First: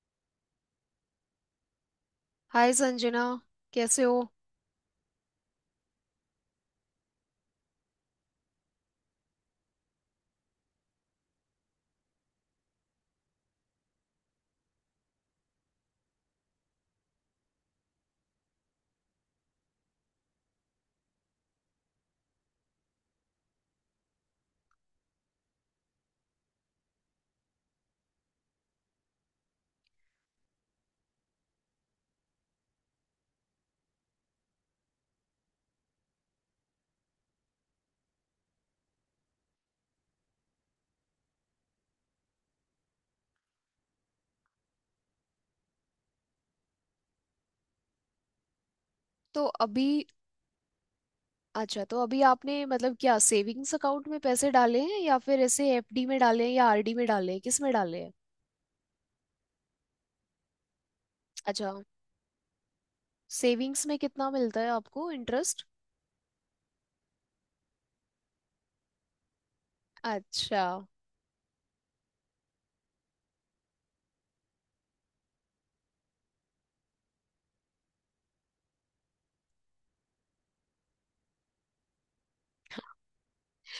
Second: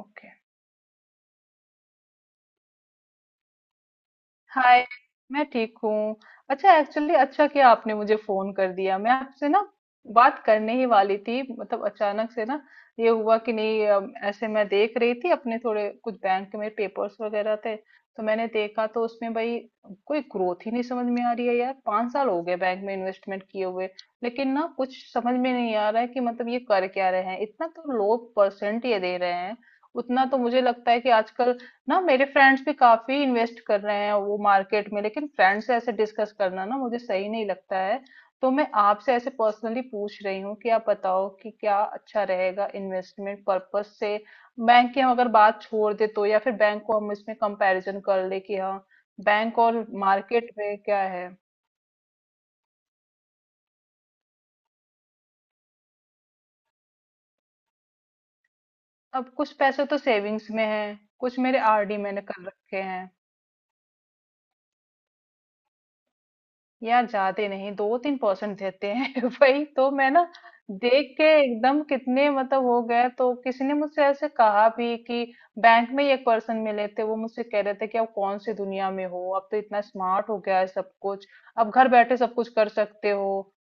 Okay. Hi Sanjana. कैसे हो। Hi. मैं ठीक हूँ। अच्छा एक्चुअली अच्छा किया आपने मुझे फोन कर दिया, मैं आपसे ना बात करने ही वाली थी, मतलब अचानक से ना ये हुआ कि नहीं। ऐसे मैं देख रही थी, अपने थोड़े कुछ बैंक में पेपर्स वगैरह थे तो मैंने देखा तो उसमें भाई कोई ग्रोथ ही नहीं समझ में आ रही है यार। 5 साल हो गए बैंक में इन्वेस्टमेंट किए हुए, लेकिन ना कुछ समझ में नहीं आ रहा है कि मतलब ये कर क्या रहे हैं। इतना तो लो परसेंट ये दे रहे हैं, उतना तो मुझे लगता है कि आजकल ना मेरे फ्रेंड्स भी काफी इन्वेस्ट कर रहे हैं वो मार्केट में। लेकिन फ्रेंड्स से ऐसे डिस्कस करना ना मुझे सही नहीं लगता है, तो मैं आपसे ऐसे पर्सनली पूछ रही हूँ कि आप बताओ कि क्या अच्छा रहेगा इन्वेस्टमेंट पर्पस से। बैंक की हम अगर बात छोड़ दे तो, या फिर बैंक को हम इसमें कंपैरिजन कर ले कि हाँ, तो बैंक और अभी मार्केट में क्या है। अच्छा, तो अभी आपने मतलब क्या सेविंग्स अकाउंट में पैसे डाले हैं या फिर ऐसे एफडी में डाले हैं या आरडी में डाले हैं, किस में डाले हैं। अब कुछ पैसे तो सेविंग्स में है, कुछ मेरे अच्छा। आरडी मैंने कर रखे हैं। सेविंग्स में कितना मिलता है आपको इंटरेस्ट। यार ज्यादा नहीं, 2-3% देते हैं वही तो मैं ना अच्छा। देख के एकदम कितने मतलब हो गए, तो किसी ने मुझसे ऐसे कहा भी कि बैंक में ही एक पर्सन मिले थे, वो मुझसे कह रहे थे कि आप कौन सी दुनिया में हो, अब तो इतना स्मार्ट हो गया है सब कुछ, अब घर बैठे सब कुछ कर सकते हो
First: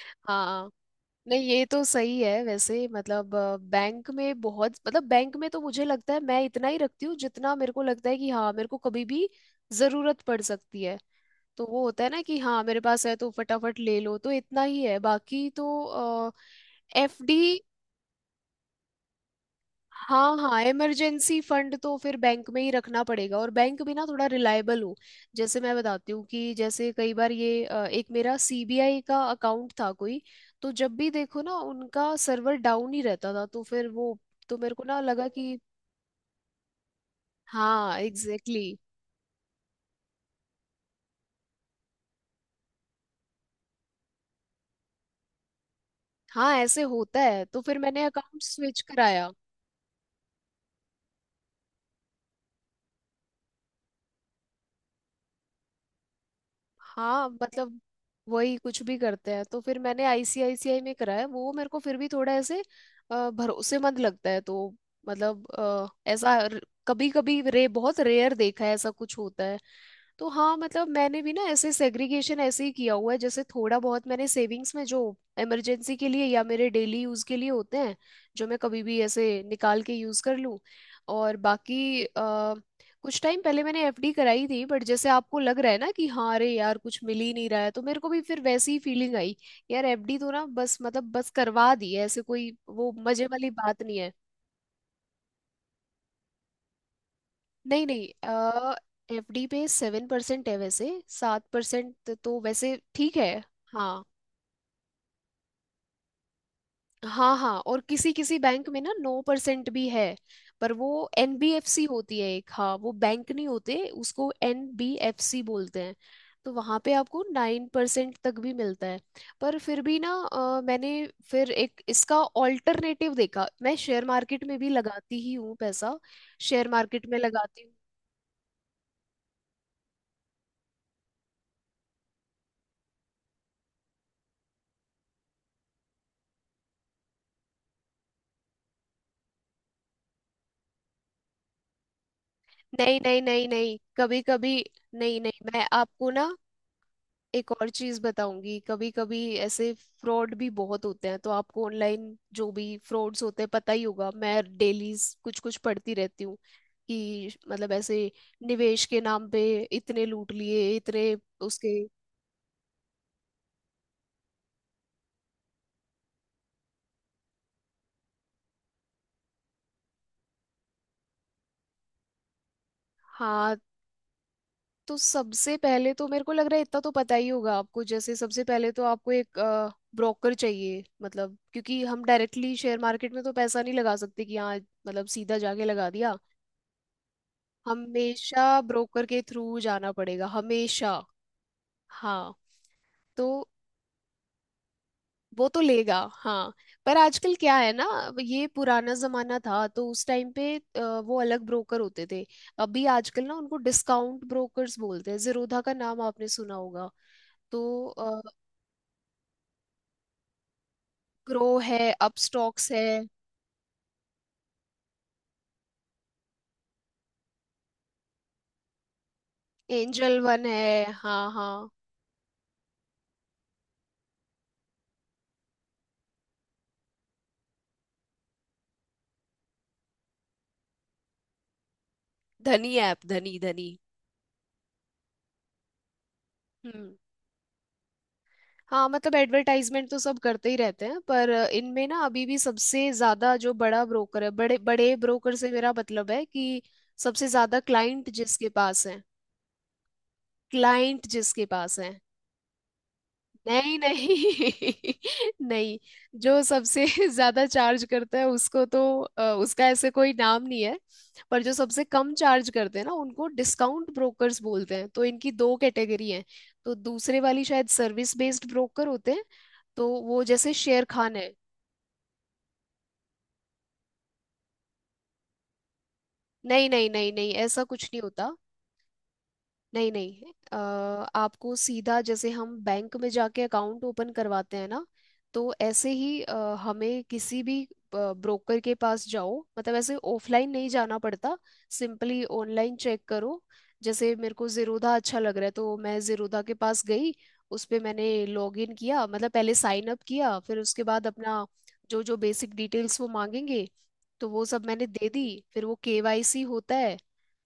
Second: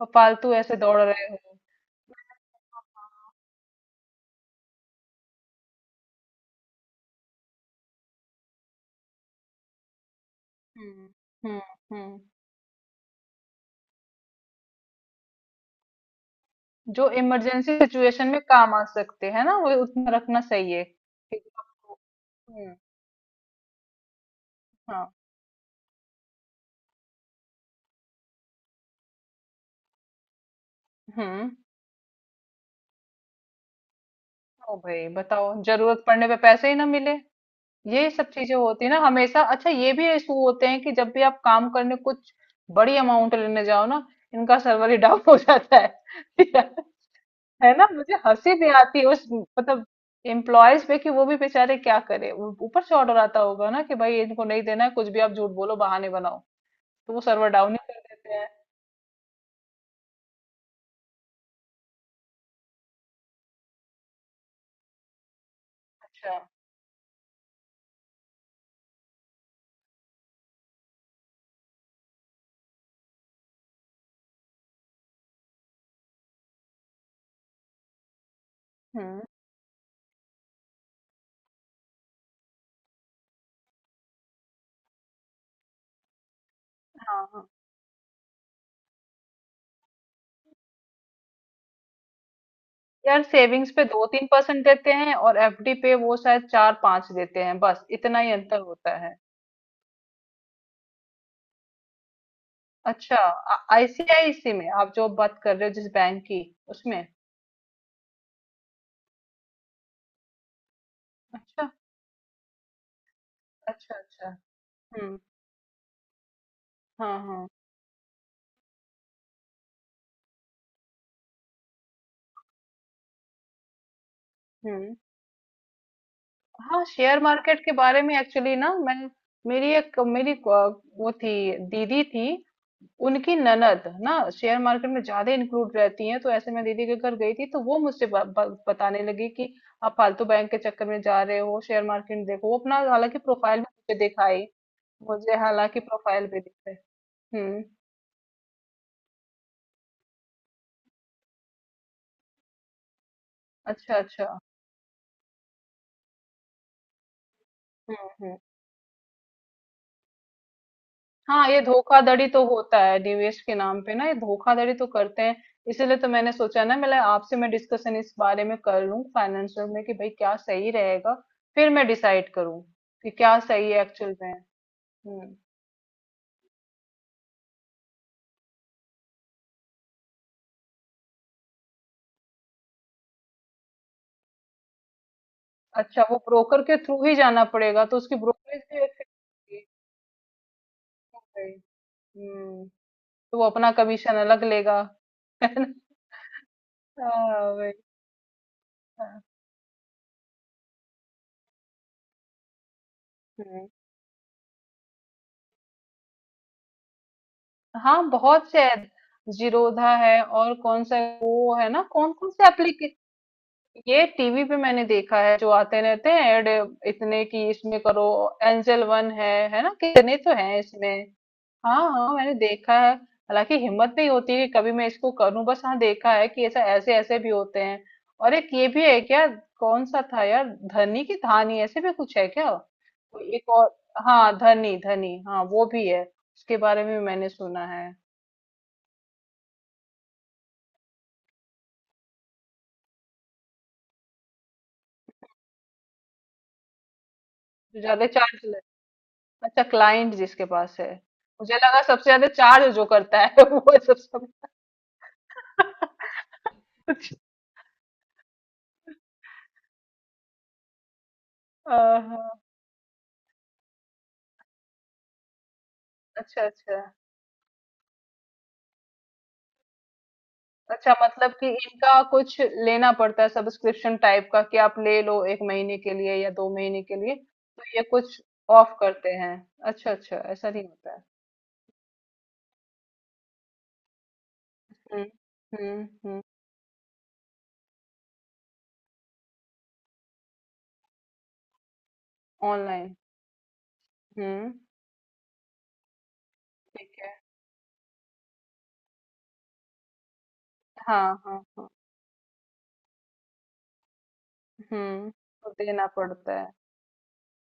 और फालतू हाँ, ऐसे दौड़ रहे हो। नहीं ये तो सही है। वैसे मतलब बैंक में बहुत, मतलब बैंक में तो मुझे लगता है मैं इतना ही रखती हूँ जितना मेरे को लगता है कि हाँ, मेरे को कभी भी जरूरत पड़ सकती है। हम्म। हम्म। तो वो होता है हम्म, ना कि हाँ, मेरे पास है तो फटाफट ले लो। तो इतना ही है, बाकी तो जो एफडी। इमरजेंसी सिचुएशन में काम आ सकते हैं ना वो उतना हाँ रखना हाँ, सही है कि इमरजेंसी फंड तो आपको-। फिर बैंक में ही हम्म। रखना पड़ेगा, और बैंक भी ना थोड़ा रिलायबल हो। हाँ। जैसे मैं बताती हूँ, कि जैसे कई बार ये एक मेरा सीबीआई का अकाउंट था कोई, तो जब भी देखो हम्म, ना उनका सर्वर डाउन ही रहता था, तो फिर वो, तो मेरे ओ को ना भाई लगा बताओ, कि, जरूरत पड़ने पे पैसे ही ना मिले। हाँ यही सब चीजें एग्जैक्टली exactly, होती है ना हमेशा। अच्छा ये भी इशू होते हैं कि जब भी आप काम करने कुछ बड़ी अमाउंट लेने जाओ ना, इनका सर्वर ही डाउन हो जाता है। हाँ ऐसे होता है। तो है फिर ना, मैंने मुझे अकाउंट हंसी भी स्विच आती है उस कराया। मतलब एम्प्लॉयज पे कि वो भी बेचारे क्या करे, ऊपर से ऑर्डर आता होगा ना कि भाई इनको नहीं देना है कुछ भी, आप झूठ बोलो बहाने बनाओ, तो वो हाँ सर्वर डाउन ही मतलब कर देते हैं। वही कुछ भी करते हैं। तो फिर मैंने आईसीआईसीआई में कराया, वो मेरे को फिर भी थोड़ा ऐसे भरोसेमंद लगता है। तो मतलब अच्छा। ऐसा कभी कभी रे, बहुत रेयर देखा है ऐसा कुछ होता है। तो हाँ, मतलब मैंने भी ना ऐसे सेग्रीगेशन ऐसे ही किया हुआ है, जैसे थोड़ा बहुत मैंने सेविंग्स में जो इमरजेंसी के लिए या मेरे डेली यूज़ के लिए होते हैं, जो मैं कभी भी हम्म। ऐसे निकाल के यूज़ कर लूँ। और बाकी कुछ टाइम पहले मैंने एफडी कराई थी, बट जैसे आपको लग रहा है ना कि हाँ, अरे यार कुछ मिल हाँ, ही नहीं हाँ। रहा है, तो मेरे को भी फिर वैसी ही फीलिंग आई। यार एफडी तो ना बस मतलब बस करवा दी है, ऐसे कोई वो यार मजे वाली सेविंग्स बात पे नहीं दो है। तीन परसेंट देते हैं और एफडी पे वो शायद चार पांच देते हैं, बस नहीं नहीं इतना ही अंतर होता है। एफडी पे 7% है वैसे। 7% तो वैसे ठीक अच्छा। है। हाँ। आईसीआईसी में आप जो बात कर रहे हो, जिस बैंक की, उसमें? हाँ हाँ, और किसी किसी बैंक में ना 9% भी है, पर वो अच्छा। एनबीएफसी होती है एक। हाँ वो बैंक नहीं होते, अच्छा। अच्छा। उसको हम्म। एनबीएफसी बोलते हैं। तो वहाँ पे हाँ, आपको हाँ। 9% तक भी मिलता है। पर फिर भी ना मैंने फिर एक इसका ऑल्टरनेटिव देखा, मैं शेयर मार्केट में भी हम्म। लगाती ही हूँ पैसा। शेयर हाँ मार्केट में शेयर मार्केट लगाती हूँ। के बारे में एक्चुअली ना मैं, मेरी एक मेरी वो थी, दीदी थी, उनकी ननद ना शेयर मार्केट में ज्यादा इंक्लूड रहती हैं, तो ऐसे में दीदी के घर गई थी तो वो मुझसे ब, ब, बताने लगी कि आप फालतू बैंक के चक्कर में जा रहे हो, शेयर मार्केट देखो, वो अपना नहीं हालांकि नहीं नहीं प्रोफाइल भी नहीं, मुझे कभी दिखाई। कभी, नहीं मुझे नहीं मैं हालांकि आपको ना प्रोफाइल भी दिखाई। एक हम्म। और चीज बताऊंगी, कभी कभी ऐसे फ्रॉड भी बहुत होते हैं। तो आपको ऑनलाइन जो भी फ्रॉड्स होते हैं पता ही अच्छा, होगा, मैं अच्छा। डेली कुछ कुछ पढ़ती रहती हूँ कि मतलब हम्म। ऐसे हम्म। निवेश के नाम पे इतने लूट लिए, इतने। हाँ ये उसके, धोखाधड़ी तो होता है निवेश के नाम पे ना, ये धोखाधड़ी तो करते हैं। इसीलिए तो मैंने सोचा ना मैं आपसे मैं डिस्कशन इस बारे में कर लूं फाइनेंशियल में कि भाई क्या सही रहेगा, फिर मैं डिसाइड करूँ कि क्या हाँ सही है एक्चुअल में। तो हम्म। सबसे पहले तो मेरे को लग रहा है इतना तो पता ही होगा आपको। जैसे सबसे पहले तो आपको एक ब्रोकर चाहिए मतलब, क्योंकि हम डायरेक्टली शेयर मार्केट में तो पैसा नहीं लगा सकते कि हाँ मतलब सीधा जाके लगा अच्छा, दिया। वो ब्रोकर के थ्रू ही जाना पड़ेगा, तो उसकी हमेशा ब्रोकरेज भी अच्छी ब्रोकर के थ्रू होगी। जाना पड़ेगा, हमेशा। भाई। हाँ, हम्म। तो तो वो अपना कमीशन अलग लेगा वो है तो ना? लेगा हाँ। पर आजकल हाँ क्या है वही। ना, ये पुराना हाँ। जमाना था तो उस टाइम पे वो अलग ब्रोकर होते थे। अभी आजकल ना उनको हम्म। डिस्काउंट ब्रोकर्स बोलते हैं। जीरोधा का नाम आपने सुना होगा। तो हाँ, बहुत से ऐड-। जीरोधा है और कौन सा ग्रो वो है है, ना, कौन कौन से अपस्टॉक्स है, एप्लीकेशन ये टीवी पे मैंने देखा है जो आते रहते हैं ऐड, इतने की इसमें करो। एंजल वन है ना, कितने एंजल तो वन हैं है। इसमें। हाँ हाँ, हाँ हाँ मैंने देखा है, हालांकि हिम्मत नहीं होती कि कभी मैं इसको करूं, बस हाँ देखा है कि ऐसा ऐसे ऐसे भी होते हैं। और एक ये भी है क्या, कौन सा था यार, धनी की धानी ऐसे भी कुछ है क्या, धनी ऐप, कोई धनी एक और। धनी। हाँ धनी धनी, हाँ वो भी है, उसके बारे हम्म। में भी मैंने सुना है। हाँ मतलब एडवर्टाइजमेंट तो सब करते ही रहते हैं। पर इनमें ना अभी भी सबसे ज्यादा जो बड़ा ब्रोकर है, बड़े बड़े ब्रोकर से मेरा मतलब है कि सबसे ज्यादा जो ज्यादा क्लाइंट जिसके चार्ज। पास है, अच्छा, क्लाइंट जिसके पास है। क्लाइंट जिसके मुझे पास लगा है। सबसे ज्यादा चार्ज जो करता है वो नहीं सबसे सब सब- नहीं नहीं, जो सबसे कुछ। ज्यादा चार्ज करता है उसको तो उसका ऐसे कोई नाम नहीं है। पर जो सबसे कम आहा। चार्ज करते हैं ना, उनको डिस्काउंट ब्रोकर्स बोलते हैं। तो इनकी दो कैटेगरी हैं। अच्छा, तो अच्छा। दूसरे वाली शायद सर्विस बेस्ड ब्रोकर होते हैं, तो वो जैसे शेर अच्छा खान मतलब है। कि इनका कुछ लेना पड़ता है सब्सक्रिप्शन टाइप का कि आप ले लो एक महीने के लिए या दो नहीं महीने नहीं के नहीं लिए, नहीं, ऐसा तो ये कुछ नहीं कुछ होता। ऑफ करते हैं। नहीं अच्छा, अच्छा नहीं ऐसा नहीं होता है। आपको सीधा जैसे हम बैंक में जाके अकाउंट ओपन करवाते हैं ना, हम्म। तो हम्म। ऐसे ही हम्म। हमें किसी भी ब्रोकर के पास जाओ मतलब, ऐसे ऑफलाइन नहीं जाना पड़ता। Simply online online. चेक करो। जैसे मेरे को हम्म। जीरोधा अच्छा लग रहा है तो मैं जीरोधा के पास ठीक गई। है। उस पे मैंने लॉग इन किया, मतलब पहले साइन अप किया। फिर उसके बाद हाँ, हाँ, अपना हाँ। जो जो बेसिक डिटेल्स वो मांगेंगे तो वो सब मैंने दे हम्म, दी। तो फिर वो देना पड़ता केवाईसी है। होता है।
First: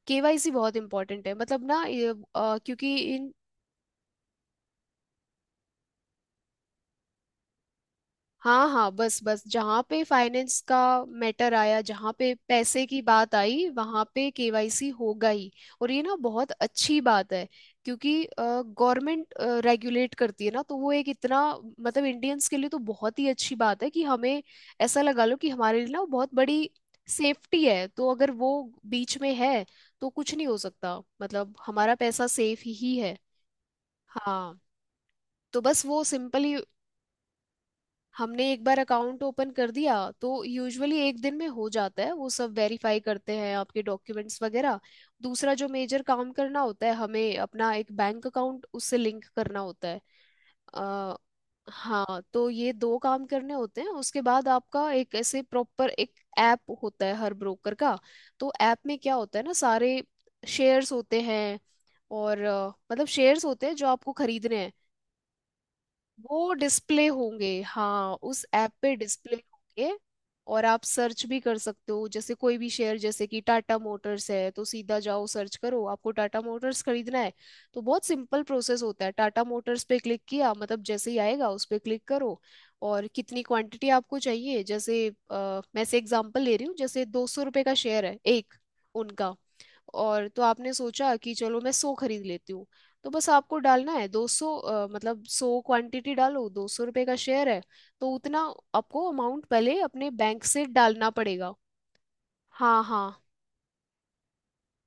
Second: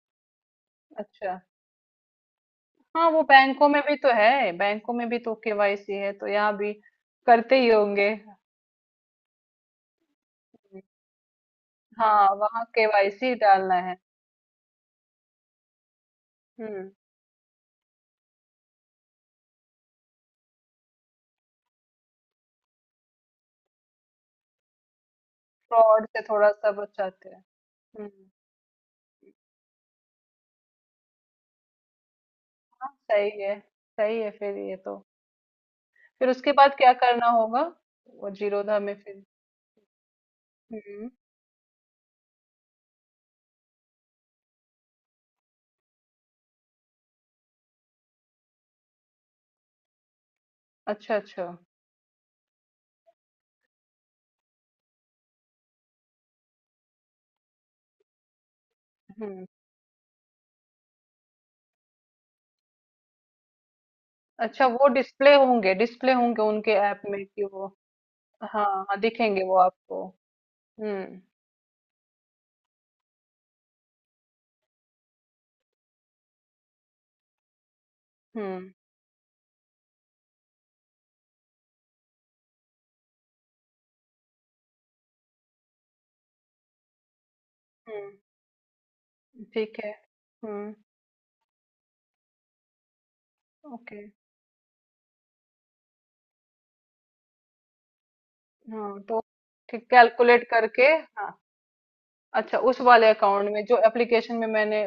केवाईसी बहुत इंपॉर्टेंट है, अच्छा। मतलब ना ये, क्योंकि हाँ वो इन, बैंकों में भी तो है, बैंकों में भी तो केवाईसी है तो यहाँ भी करते ही होंगे। हम्म। हाँ हाँ, बस बस जहाँ पे फाइनेंस का मैटर आया, जहाँ हाँ पे वहाँ पैसे की बात केवाईसी आई, डालना है। वहाँ पे केवाईसी होगा ही। और ये ना बहुत हम्म। अच्छी बात है, क्योंकि गवर्नमेंट रेगुलेट करती है ना, तो वो एक इतना, मतलब इंडियंस के लिए तो बहुत ही अच्छी बात है कि हमें ऐसा लगा लो कि हमारे लिए ना वो फ्रॉड से बहुत थोड़ा बड़ी सा बचाते हैं। सेफ्टी है। तो हम्म। अगर वो बीच में है तो कुछ नहीं हो सकता, मतलब हमारा पैसा सेफ ही है। सही है, सही है फिर हाँ ये तो। तो बस वो फिर उसके सिंपली बाद क्या करना होगा? वो हमने एक बार जीरोधा में अकाउंट फिर। ओपन कर दिया तो यूजुअली हम्म। एक दिन में हो जाता है। वो सब वेरीफाई करते हैं आपके डॉक्यूमेंट्स वगैरह। दूसरा जो मेजर काम करना होता है, हमें अपना एक बैंक अकाउंट उससे लिंक करना होता है। अच्छा, अ, अच्छा। हाँ तो ये दो काम करने होते हैं। उसके बाद आपका एक ऐसे प्रॉपर एक ऐप होता है हर ब्रोकर का। तो ऐप में क्या होता है हम्म। ना, सारे शेयर्स होते हैं, और मतलब शेयर्स होते हैं जो आपको खरीदने अच्छा हैं। वो डिस्प्ले होंगे, डिस्प्ले होंगे वो उनके ऐप डिस्प्ले में कि होंगे, वो। हाँ उस हाँ ऐप पे हाँ डिस्प्ले दिखेंगे वो होंगे। आपको। और आप हम्म। सर्च भी कर सकते हो, जैसे कोई भी शेयर जैसे कि टाटा मोटर्स है तो सीधा जाओ सर्च करो, आपको टाटा मोटर्स खरीदना है। तो बहुत सिंपल हम्म। प्रोसेस होता है। टाटा मोटर्स पे क्लिक किया मतलब, जैसे ही आएगा उस पे क्लिक करो, और कितनी क्वांटिटी आपको चाहिए। जैसे मैं से एग्जांपल ले रही हूँ, जैसे ₹200 का शेयर हम्म। है एक उनका, ठीक है। और तो आपने हम्म। सोचा कि चलो मैं 100 खरीद लेती हूँ। तो बस आपको डालना ओके। है 200, मतलब 100 क्वांटिटी डालो, ₹200 का शेयर है तो उतना हाँ आपको तो अमाउंट पहले ठीक, अपने बैंक कैलकुलेट से करके। डालना हाँ, पड़ेगा। अच्छा उस हाँ हाँ, वाले अकाउंट में, जो एप्लीकेशन में मैंने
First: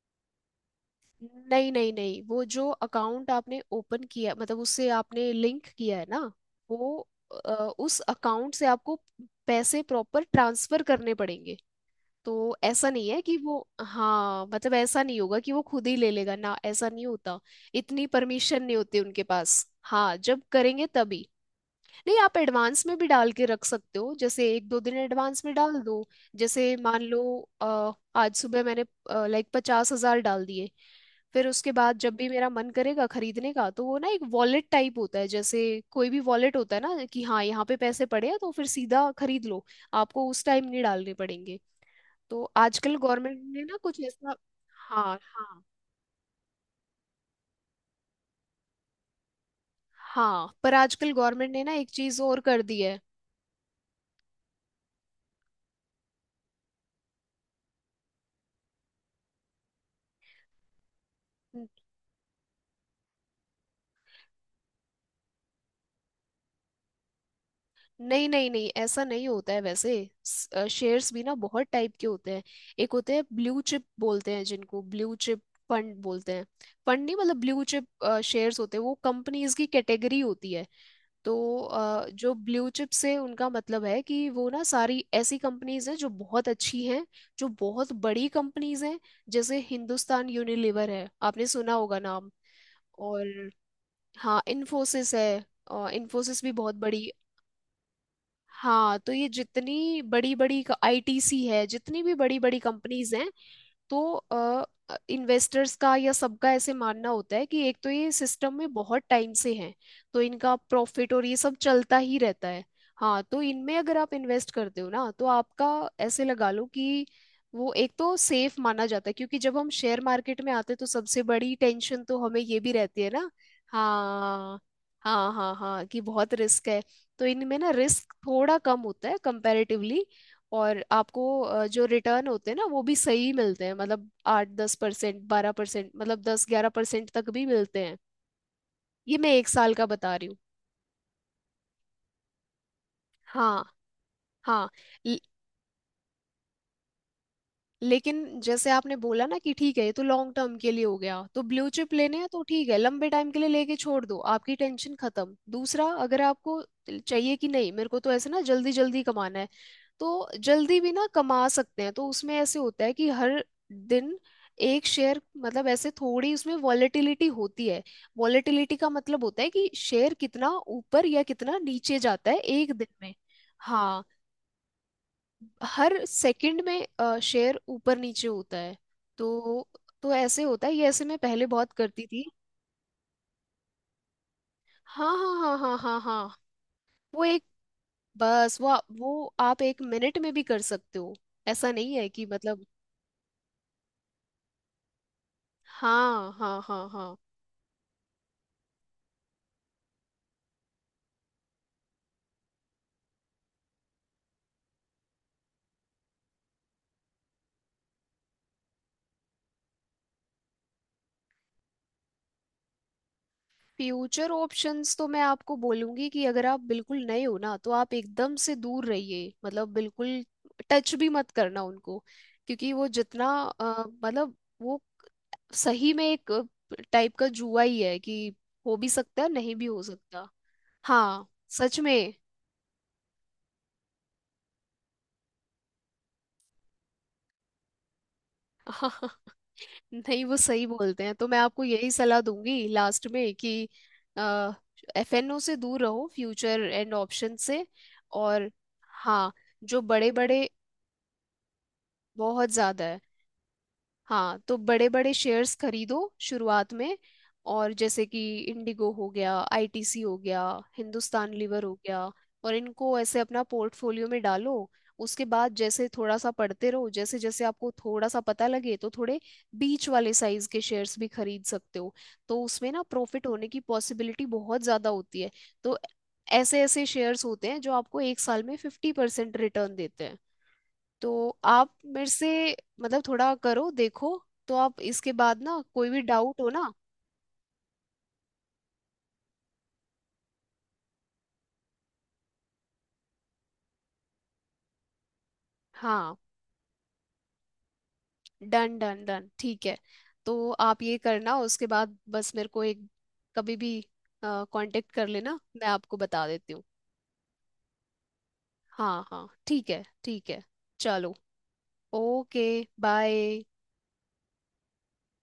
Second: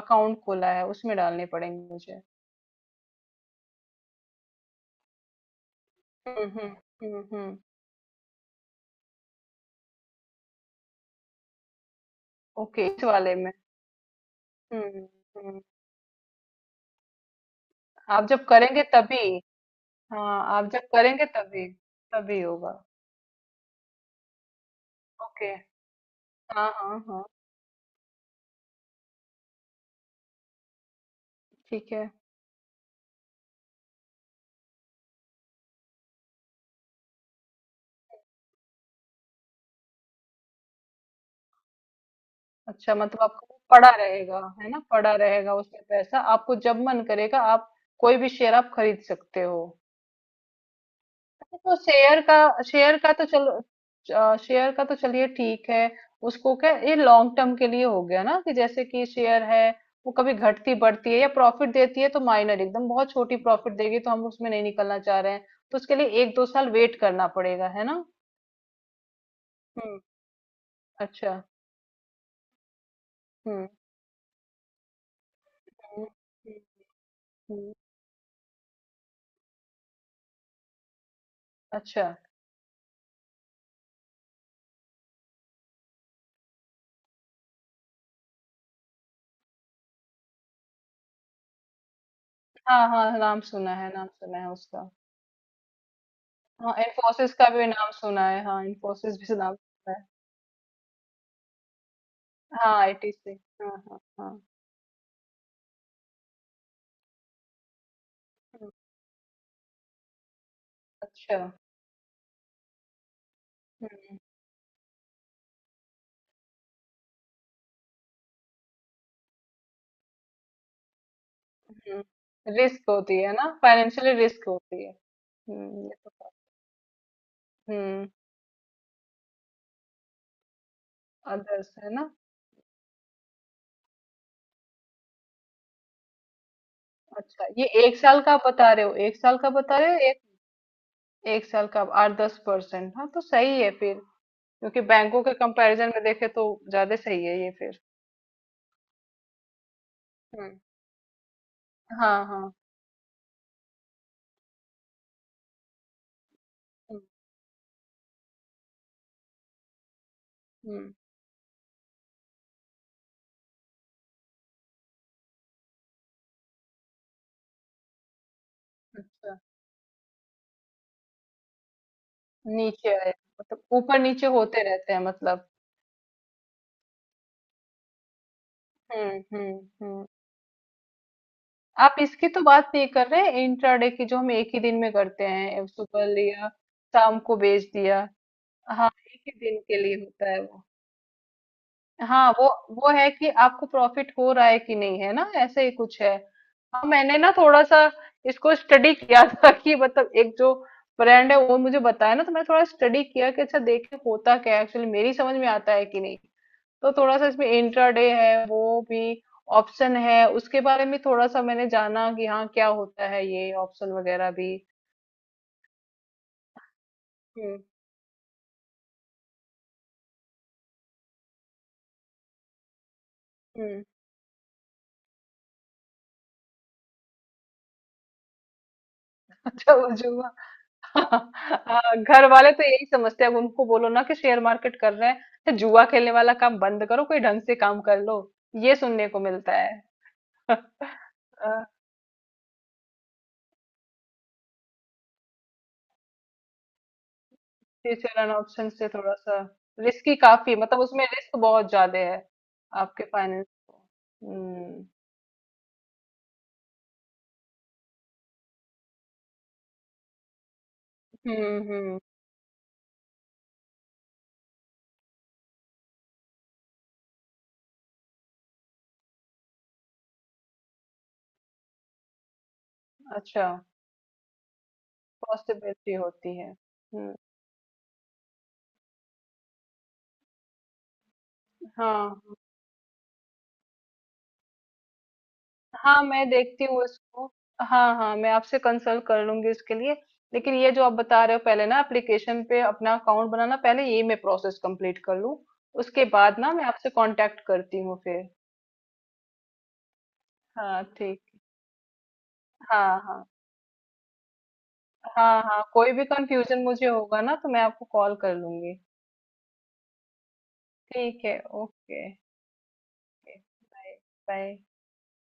अकाउंट खोला है, उसमें डालने नहीं पड़ेंगे नहीं मुझे। नहीं, वो जो अकाउंट आपने ओपन किया मतलब उससे आपने लिंक किया है ना हम्म। हम्म। वो हम्म। अ, हम्म। उस अकाउंट से आपको पैसे प्रॉपर ट्रांसफर करने पड़ेंगे। तो ओके, ऐसा इस नहीं है वाले कि में। वो, हाँ मतलब ऐसा हम्म। नहीं होगा कि हम्म। वो खुद ही ले लेगा ना, ऐसा नहीं होता। इतनी आप जब परमिशन नहीं करेंगे होती तभी। उनके पास। हाँ जब हाँ, आप करेंगे जब करेंगे तभी। तभी। नहीं, आप तभी होगा। एडवांस में भी डाल के रख सकते हो, जैसे एक दो दिन एडवांस में ओके। डाल दो। हाँ, जैसे हाँ, मान लो हाँ। आज सुबह मैंने लाइक 50,000 डाल दिए। फिर उसके ठीक बाद है। जब भी मेरा मन करेगा खरीदने का, तो वो ना एक वॉलेट टाइप होता है, जैसे कोई भी वॉलेट होता है ना कि हाँ यहाँ पे पैसे पड़े हैं, तो फिर सीधा खरीद लो। आपको उस टाइम नहीं डालने पड़ेंगे। तो अच्छा आजकल मतलब गवर्नमेंट आपको वो ने ना पड़ा कुछ ऐसा, रहेगा, है ना, पड़ा हाँ रहेगा हाँ उसमें पैसा, आपको जब मन करेगा आप कोई भी शेयर आप खरीद सकते हो। हाँ, पर आजकल गवर्नमेंट ने ना तो एक चीज शेयर का, और कर दी शेयर है। का तो चलो, शेयर का तो चलिए ठीक है। उसको क्या ये लॉन्ग टर्म के लिए हो गया ना, कि जैसे कि शेयर है, वो कभी घटती बढ़ती है या न- प्रॉफिट देती है, तो माइनर एकदम बहुत छोटी प्रॉफिट देगी, तो हम उसमें नहीं निकलना चाह रहे हैं, तो उसके लिए 1-2 साल वेट करना पड़ेगा है ना? नहीं नहीं नहीं, ऐसा नहीं होता है वैसे। हम्म। शेयर्स भी अच्छा। ना बहुत टाइप के होते हैं। एक होते हैं ब्लू हम्म। चिप, बोलते हैं जिनको ब्लू चिप फंड हम्म। बोलते हैं, हम्म। फंड नहीं मतलब ब्लू हम्म। चिप शेयर्स होते हैं। वो कंपनीज की कैटेगरी होती है। तो अच्छा। जो ब्लू चिप से उनका मतलब है कि वो ना सारी ऐसी कंपनीज हैं जो बहुत अच्छी हैं, जो बहुत बड़ी कंपनीज हैं। जैसे हिंदुस्तान यूनिलीवर है, आपने सुना होगा नाम। हाँ हाँ नाम और सुना है, नाम सुना हाँ, है उसका। इन्फोसिस है, इन्फोसिस भी हाँ बहुत बड़ी। इन्फोसिस का भी नाम सुना है, हाँ हाँ तो इन्फोसिस ये भी नाम सुना जितनी है। बड़ी बड़ी आईटीसी है, जितनी भी बड़ी बड़ी हाँ कंपनीज हैं, आईटीसी, हाँ हाँ तो हाँ। इन्वेस्टर्स का या सबका ऐसे मानना होता है कि एक तो ये सिस्टम हम्म। में बहुत टाइम से हैं, तो इनका प्रॉफिट और ये अच्छा। सब चलता ही रहता है। हाँ तो इनमें अगर आप इन्वेस्ट करते हो ना, तो आपका ऐसे लगा लो कि वो एक तो सेफ माना जाता है, क्योंकि जब हम शेयर मार्केट में आते हैं तो सबसे बड़ी टेंशन तो हमें हम्म, ये भी रिस्क रहती है होती ना, है ना, फाइनेंशियली रिस्क हाँ होती है, हाँ हाँ हाँ, ये कि तो। बहुत रिस्क है। तो इनमें ना हम्म। रिस्क थोड़ा कम होता है कंपैरेटिवली। और आपको अदर्स जो है ना। रिटर्न होते हैं ना वो भी सही मिलते हैं, मतलब 8-10%, 12%, मतलब 10-11% तक भी अच्छा ये मिलते हैं। एक साल का आप बता रहे हो, एक ये मैं साल एक का साल बता का रहे हो। बता एक, रही हूँ। एक साल का 8-10%, हाँ तो सही हाँ है फिर, हाँ। क्योंकि बैंकों के कंपैरिजन में देखे तो ज्यादा सही है ये फिर। लेकिन जैसे आपने बोला ना कि ठीक है, ये तो लॉन्ग टर्म हम्म। के लिए हो गया, तो ब्लू चिप लेने हाँ, हैं तो हाँ। ठीक है, लंबे टाइम के लिए लेके छोड़ दो, आपकी टेंशन खत्म। दूसरा अगर आपको हम्म। चाहिए कि नहीं मेरे को तो ऐसे ना जल्दी जल्दी कमाना है, तो जल्दी भी हम्म। ना कमा सकते हैं। तो उसमें ऐसे होता है कि हर दिन एक शेयर मतलब, ऐसे थोड़ी उसमें वॉलेटिलिटी होती है। वॉलेटिलिटी का मतलब अच्छा, होता है कि शेयर कितना ऊपर या कितना नीचे जाता है एक दिन नीचे आए, में। मतलब ऊपर हाँ नीचे होते रहते हैं मतलब। हर सेकंड में शेयर ऊपर नीचे होता है। हम्म। हम्म। तो हम्म। तो ऐसे होता है, ये ऐसे मैं पहले बहुत आप करती थी। इसकी तो बात नहीं कर रहे, इंट्राडे की, जो हम एक ही दिन में हाँ करते हाँ हाँ हैं, हाँ हाँ सुबह हाँ। लिया शाम वो को एक, बेच दिया। हाँ एक ही वो दिन आप के एक लिए मिनट होता में है भी कर वो। सकते हो। ऐसा नहीं है कि हाँ वो मतलब, वो है कि आपको प्रॉफिट हो रहा है कि नहीं, है ना, ऐसे ही कुछ है। हाँ हाँ हाँ हाँ हाँ। मैंने ना थोड़ा सा इसको स्टडी किया था, कि मतलब एक जो ब्रांड है वो मुझे बताया ना, तो मैं थोड़ा स्टडी किया कि अच्छा देखे होता क्या है एक्चुअली, मेरी समझ में आता है कि नहीं, तो थोड़ा सा इसमें इंट्राडे है, वो भी ऑप्शन है, उसके बारे में थोड़ा सा मैंने जाना कि हाँ क्या होता है ये ऑप्शन फ्यूचर वगैरह भी। ऑप्शंस तो मैं आपको बोलूंगी कि अगर आप बिल्कुल नए हो ना, हम्म। तो आप एकदम से दूर रहिए, मतलब बिल्कुल टच भी मत करना उनको। क्योंकि वो जितना अ, हम्म। मतलब वो सही में एक टाइप का जुआ ही है कि, हो भी सकता है नहीं भी अच्छा हो वो जो सकता। हाँ, सच हाँ, में। घर वाले तो यही समझते हैं, अब उनको बोलो ना कि शेयर मार्केट कर रहे हैं, तो जुआ खेलने वाला काम बंद करो, कोई ढंग से काम कर लो, ये सुनने को मिलता है। नहीं वो सही बोलते हैं। तो मैं आपको यही सलाह दूंगी लास्ट में कि एफएनओ से दूर रहो, फ्यूचर एंड ऑप्शन से। फ्यूचर एंड और ऑप्शन से थोड़ा हाँ, सा जो बड़े रिस्की बड़े, काफी, मतलब उसमें रिस्क बहुत ज्यादा है बहुत ज्यादा है। आपके फाइनेंस को। हाँ तो हम्म। बड़े बड़े शेयर्स खरीदो शुरुआत में, और जैसे कि इंडिगो हो गया, आईटीसी हो गया, हिंदुस्तान हम्म। लीवर हो हम्म। गया, और इनको ऐसे अपना पोर्टफोलियो में डालो। उसके बाद जैसे थोड़ा सा पढ़ते रहो, जैसे जैसे आपको थोड़ा सा पता लगे तो थोड़े बीच वाले साइज के शेयर्स भी खरीद सकते हो। तो उसमें ना प्रॉफिट अच्छा होने की पॉसिबिलिटी बहुत ज्यादा होती है। तो पॉसिबिलिटी होती है। ऐसे ऐसे हम्म। शेयर्स होते हैं जो आपको एक साल में 50% रिटर्न देते हैं। तो आप मेरे हाँ से मतलब थोड़ा करो देखो। तो आप इसके बाद ना कोई भी हाँ मैं डाउट हो देखती ना, हूँ इसको, हाँ हाँ मैं आपसे कंसल्ट कर लूंगी इसके लिए। लेकिन ये जो आप बता रहे हो, पहले ना एप्लीकेशन पे अपना अकाउंट बनाना, पहले ये मैं प्रोसेस कंप्लीट कर लूँ, उसके हाँ, बाद ना मैं आपसे कांटेक्ट करती हूँ फिर। डन डन डन, ठीक है। तो आप हाँ ये ठीक। करना, उसके बाद बस मेरे को एक हाँ, हाँ, कभी भी कांटेक्ट कर लेना, हाँ। हाँ मैं कोई आपको भी बता देती हूँ। कंफ्यूजन मुझे होगा ना तो मैं आपको कॉल कर लूंगी। हाँ हाँ ठीक है, ठीक है। चलो। ठीक है। Okay. Okay. Bye. Bye. Bye.